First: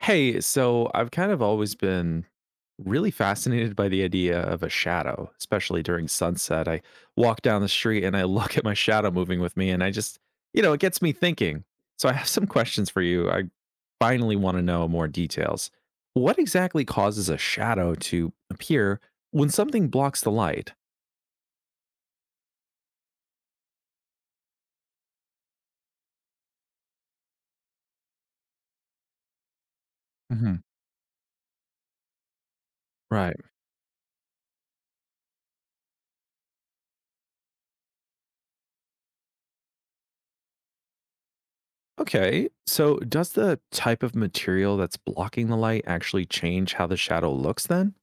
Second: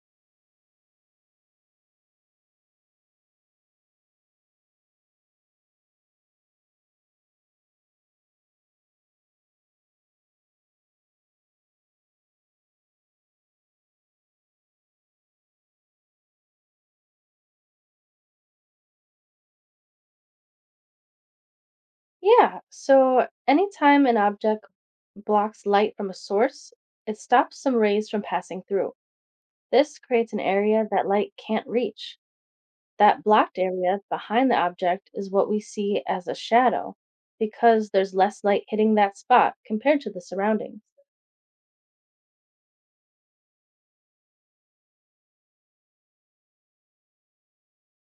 Hey, so I've kind of always been really fascinated by the idea of a shadow, especially during sunset. I walk down the street and I look at my shadow moving with me, and I just, you know, it gets me thinking. So I have some questions for you. I finally want to know more details. What exactly causes a shadow to appear when something blocks the light? Yeah, so anytime an object blocks light from a source, it stops some rays from passing through. This creates an Hmm. area that light can't reach. That Right. blocked area behind the object is what we see as a shadow because there's less light hitting that spot compared to the surroundings. Okay, so does the type of material that's blocking the light actually change how the shadow looks then?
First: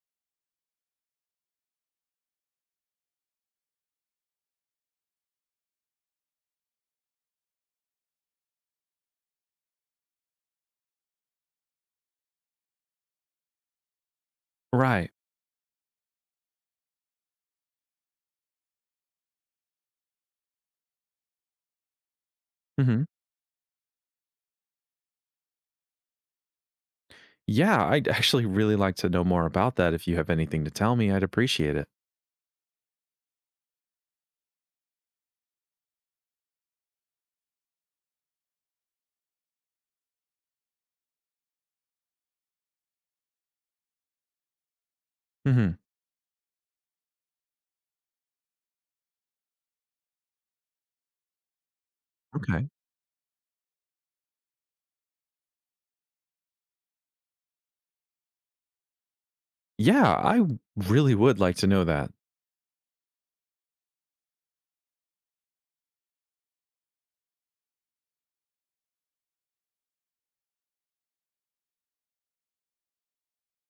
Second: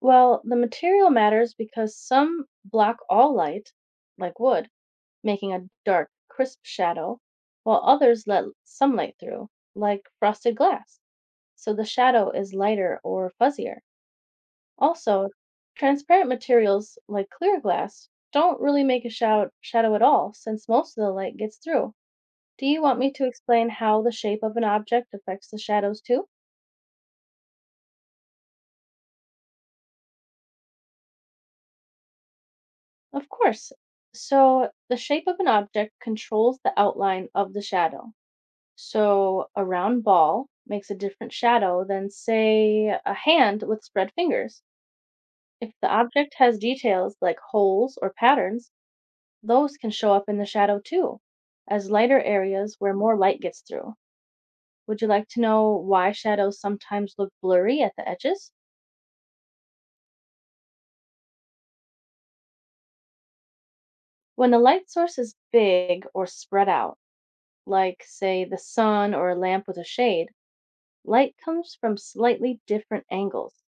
Well, the material matters because some block all light, like wood, making a dark, crisp shadow, while others let some light through, like frosted glass, so the shadow is lighter or fuzzier. Right. Also, transparent materials like clear glass don't really make a shadow at all since most of the light gets through. Do you want me to explain how the shape of an object affects the shadows too? Yeah, I'd actually really like to know more about that. If you have anything to tell me, I'd appreciate it. Of course. So, the shape of an object controls the outline of the shadow. So, a round ball makes a different shadow than, say, a hand with spread fingers. Hmm. If the object has details like holes or patterns, those can show up in the shadow too, as lighter Okay. areas where more light gets through. Would you like to know why shadows sometimes look blurry at the edges? Yeah, I really would like to know that. When the light source is big or spread out, like, say, the sun or a lamp with a shade, light comes from slightly different angles.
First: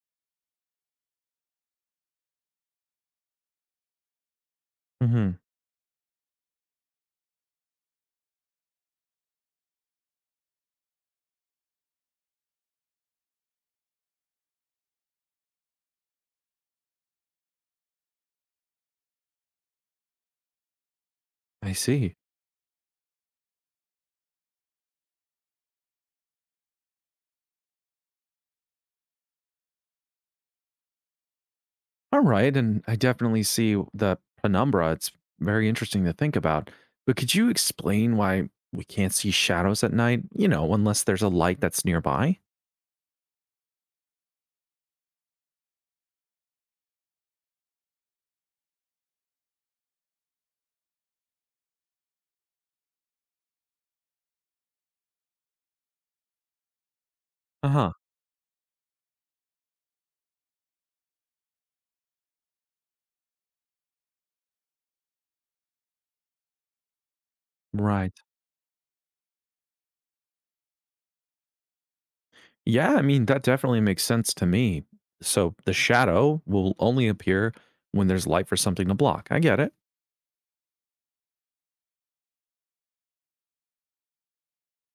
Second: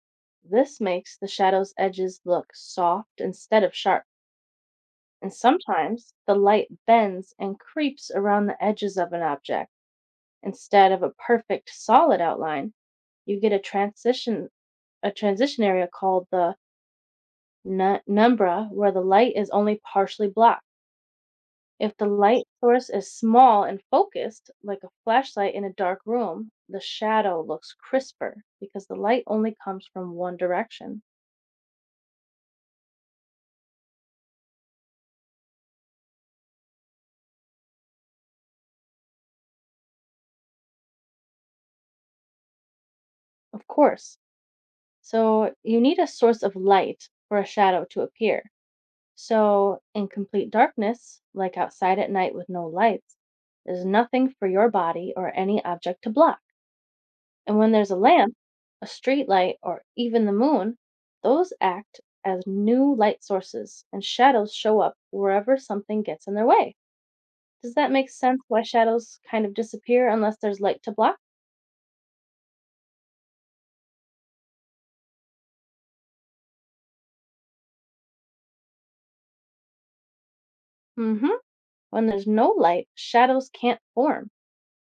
This makes the shadow's edges look soft instead of sharp. Hmm. And sometimes the light bends and creeps around the edges of an object instead of a perfect solid outline, you get a transition area called the penumbra, where the light is only partially blocked. I If the see. light source is small and focused, like a flashlight in a dark room, the shadow looks crisper because the light only comes from one direction. All right. And I definitely see the penumbra. It's very interesting to think about. But could you explain why we can't see shadows at night? You know, unless there's a light that's nearby? Of course. So you need a source of light for a shadow to appear. So, in complete darkness, like outside at night with no lights, there's nothing for your body or any object to block. And Uh when there's huh. a lamp, a street light, or even the moon, those act as new light sources, and shadows show up wherever something gets in their way. Does that make Right. sense why shadows kind of disappear unless there's light to block? Yeah, I mean, that definitely makes sense to me. So the shadow will only appear when there's light for something to block. I get it. Hmm. When there's no light, shadows can't form.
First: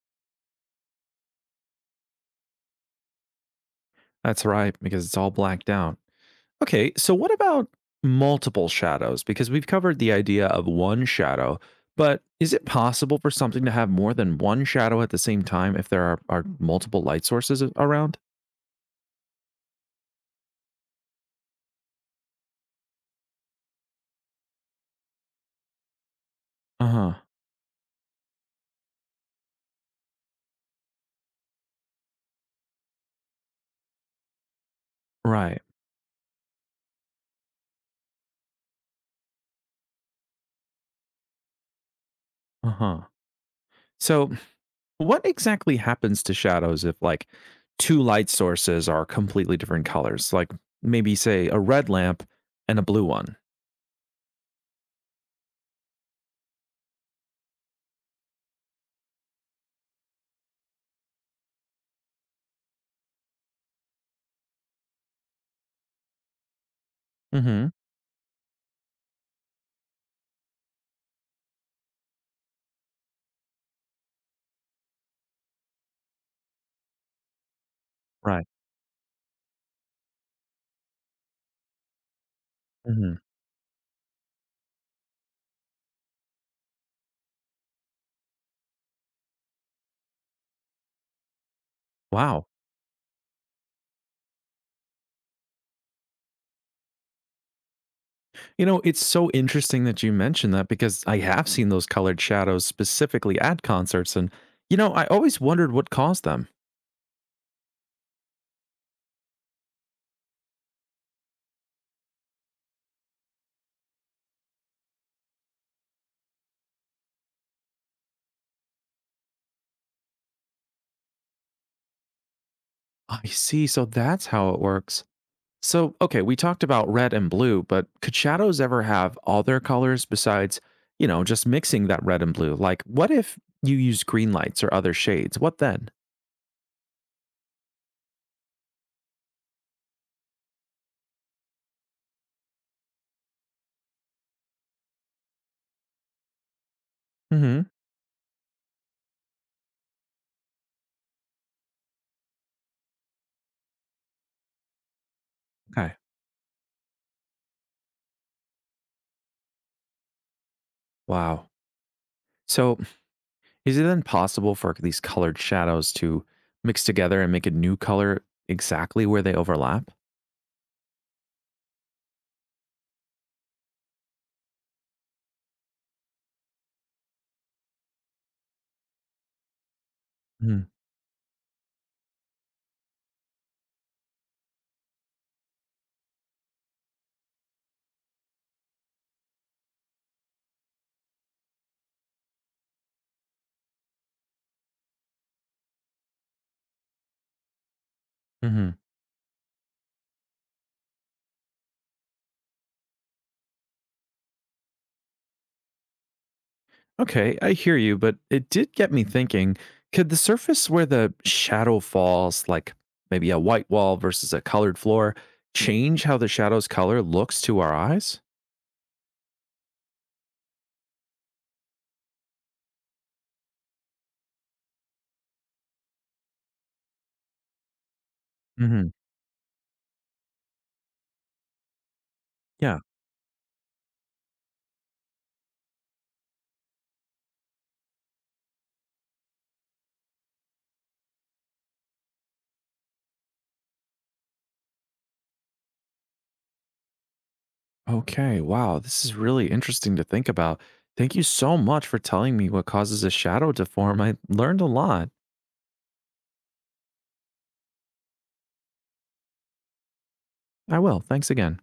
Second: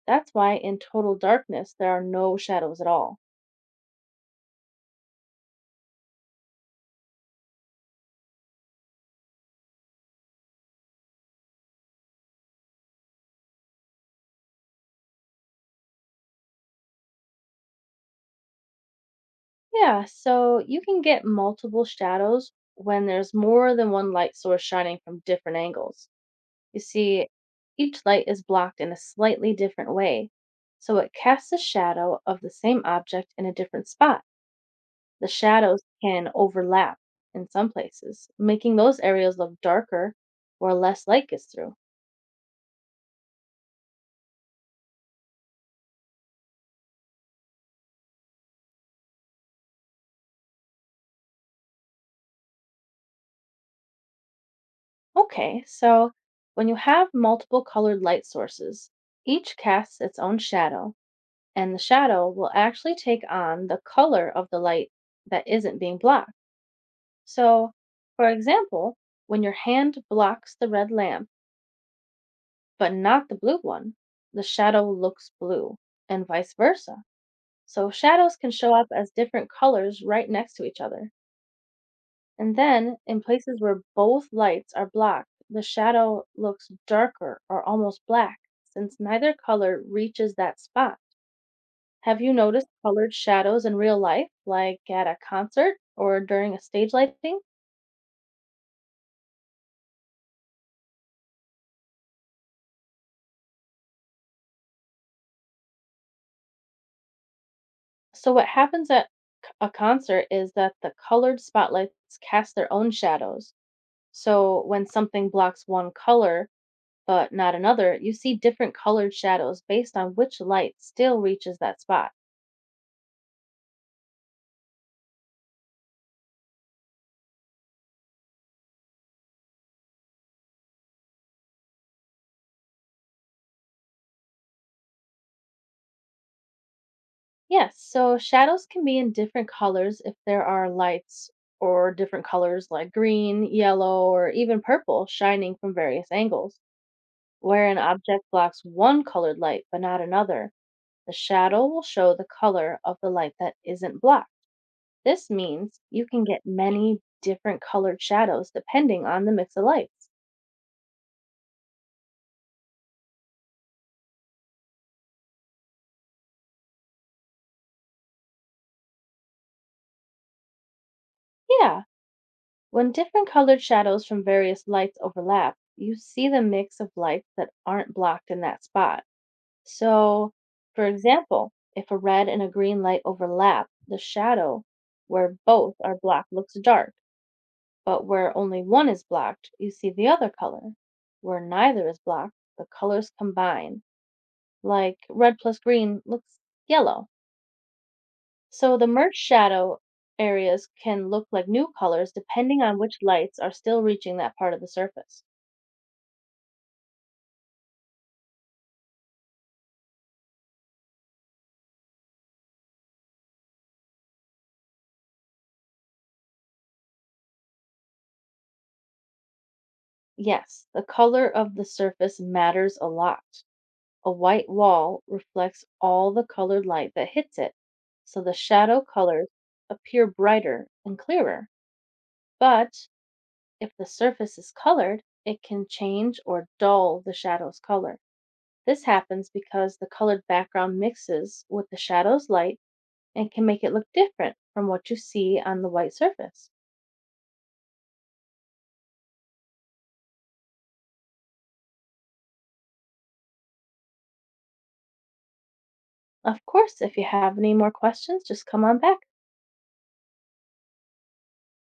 That's why in total darkness, there are no shadows at all. That's right, because it's all blacked out. Okay, so what about multiple shadows? Because we've covered the idea of one shadow, but is it possible for something to have more than one shadow at the same time if there are multiple light sources around? Yeah, so you can get multiple shadows when there's more than one light source shining from different angles. You Uh huh. see, each light is blocked in a slightly different way, so it casts a shadow of the same object in a different spot. The Right. shadows can overlap in some places, making those areas look darker where less light gets through. Uh huh. So what exactly happens to shadows if like two light sources are completely different colors? Like maybe say a red lamp and a blue one. Okay, so when you have multiple colored light sources, each casts its own shadow, and the shadow will actually take on the color of the light that isn't being blocked. Mhm. So, for example, when your hand blocks the red lamp, but not the blue one. The shadow looks blue, and vice versa. So shadows Right. can show up as different colors right next to each other. And then, Mhm. in places where both lights are blocked, the shadow looks darker or almost black, since neither color reaches that spot. Have you Wow. noticed colored shadows in real life, like at a concert or during a stage lighting? It's so interesting that you mentioned that because I have seen those colored shadows specifically at concerts and I always wondered what caused them. So, what happens at a concert is that the colored spotlights cast their own shadows. So when something blocks one color but not another, you see different colored shadows based on which light still reaches that spot. I see, so that's how it works. So, okay, we talked about red and blue, but could shadows ever have other colors besides, just mixing that red and blue? Like, what if you use green lights or other shades? What then? Yes, so shadows can be in different colors if there are lights or different colors like green, yellow, or even purple shining from various angles. Hmm. Where an object blocks one colored light but not another, the shadow will show the color of the light that isn't blocked. This means Okay. you can get many different colored shadows depending on the mix of lights. Wow. So, is it then possible for these colored shadows to mix together and make a new color exactly where they overlap? Yeah, when different colored shadows from various lights overlap, you see the mix of lights that aren't blocked in that spot. So, for example, if a red and a green light overlap, the shadow where both are blocked looks dark, but where only one is blocked, you see the other color. Where neither is blocked, the colors combine, like red plus green looks yellow. Mm-hmm. So the merged shadow areas can look like new colors depending on which lights are still reaching that part of the surface. Okay, I hear you, but it did get me thinking, could the surface where the shadow falls, like maybe a white wall versus a colored floor, change how the shadow's color looks to our eyes? Yes, the color of the surface matters a lot. A white wall reflects all the colored light that hits it, so the shadow Hmm. colors appear brighter and clearer. Yeah. But if the surface is colored, it can change or dull the shadow's color. This happens because the colored background mixes with the shadow's light and can make it look different from what you see on the white surface. Okay, wow, this is really interesting to think about. Thank you so much for telling me what causes a shadow to form. I learned a lot. Of course, if you have any more questions, just come on back. I will. Thanks again.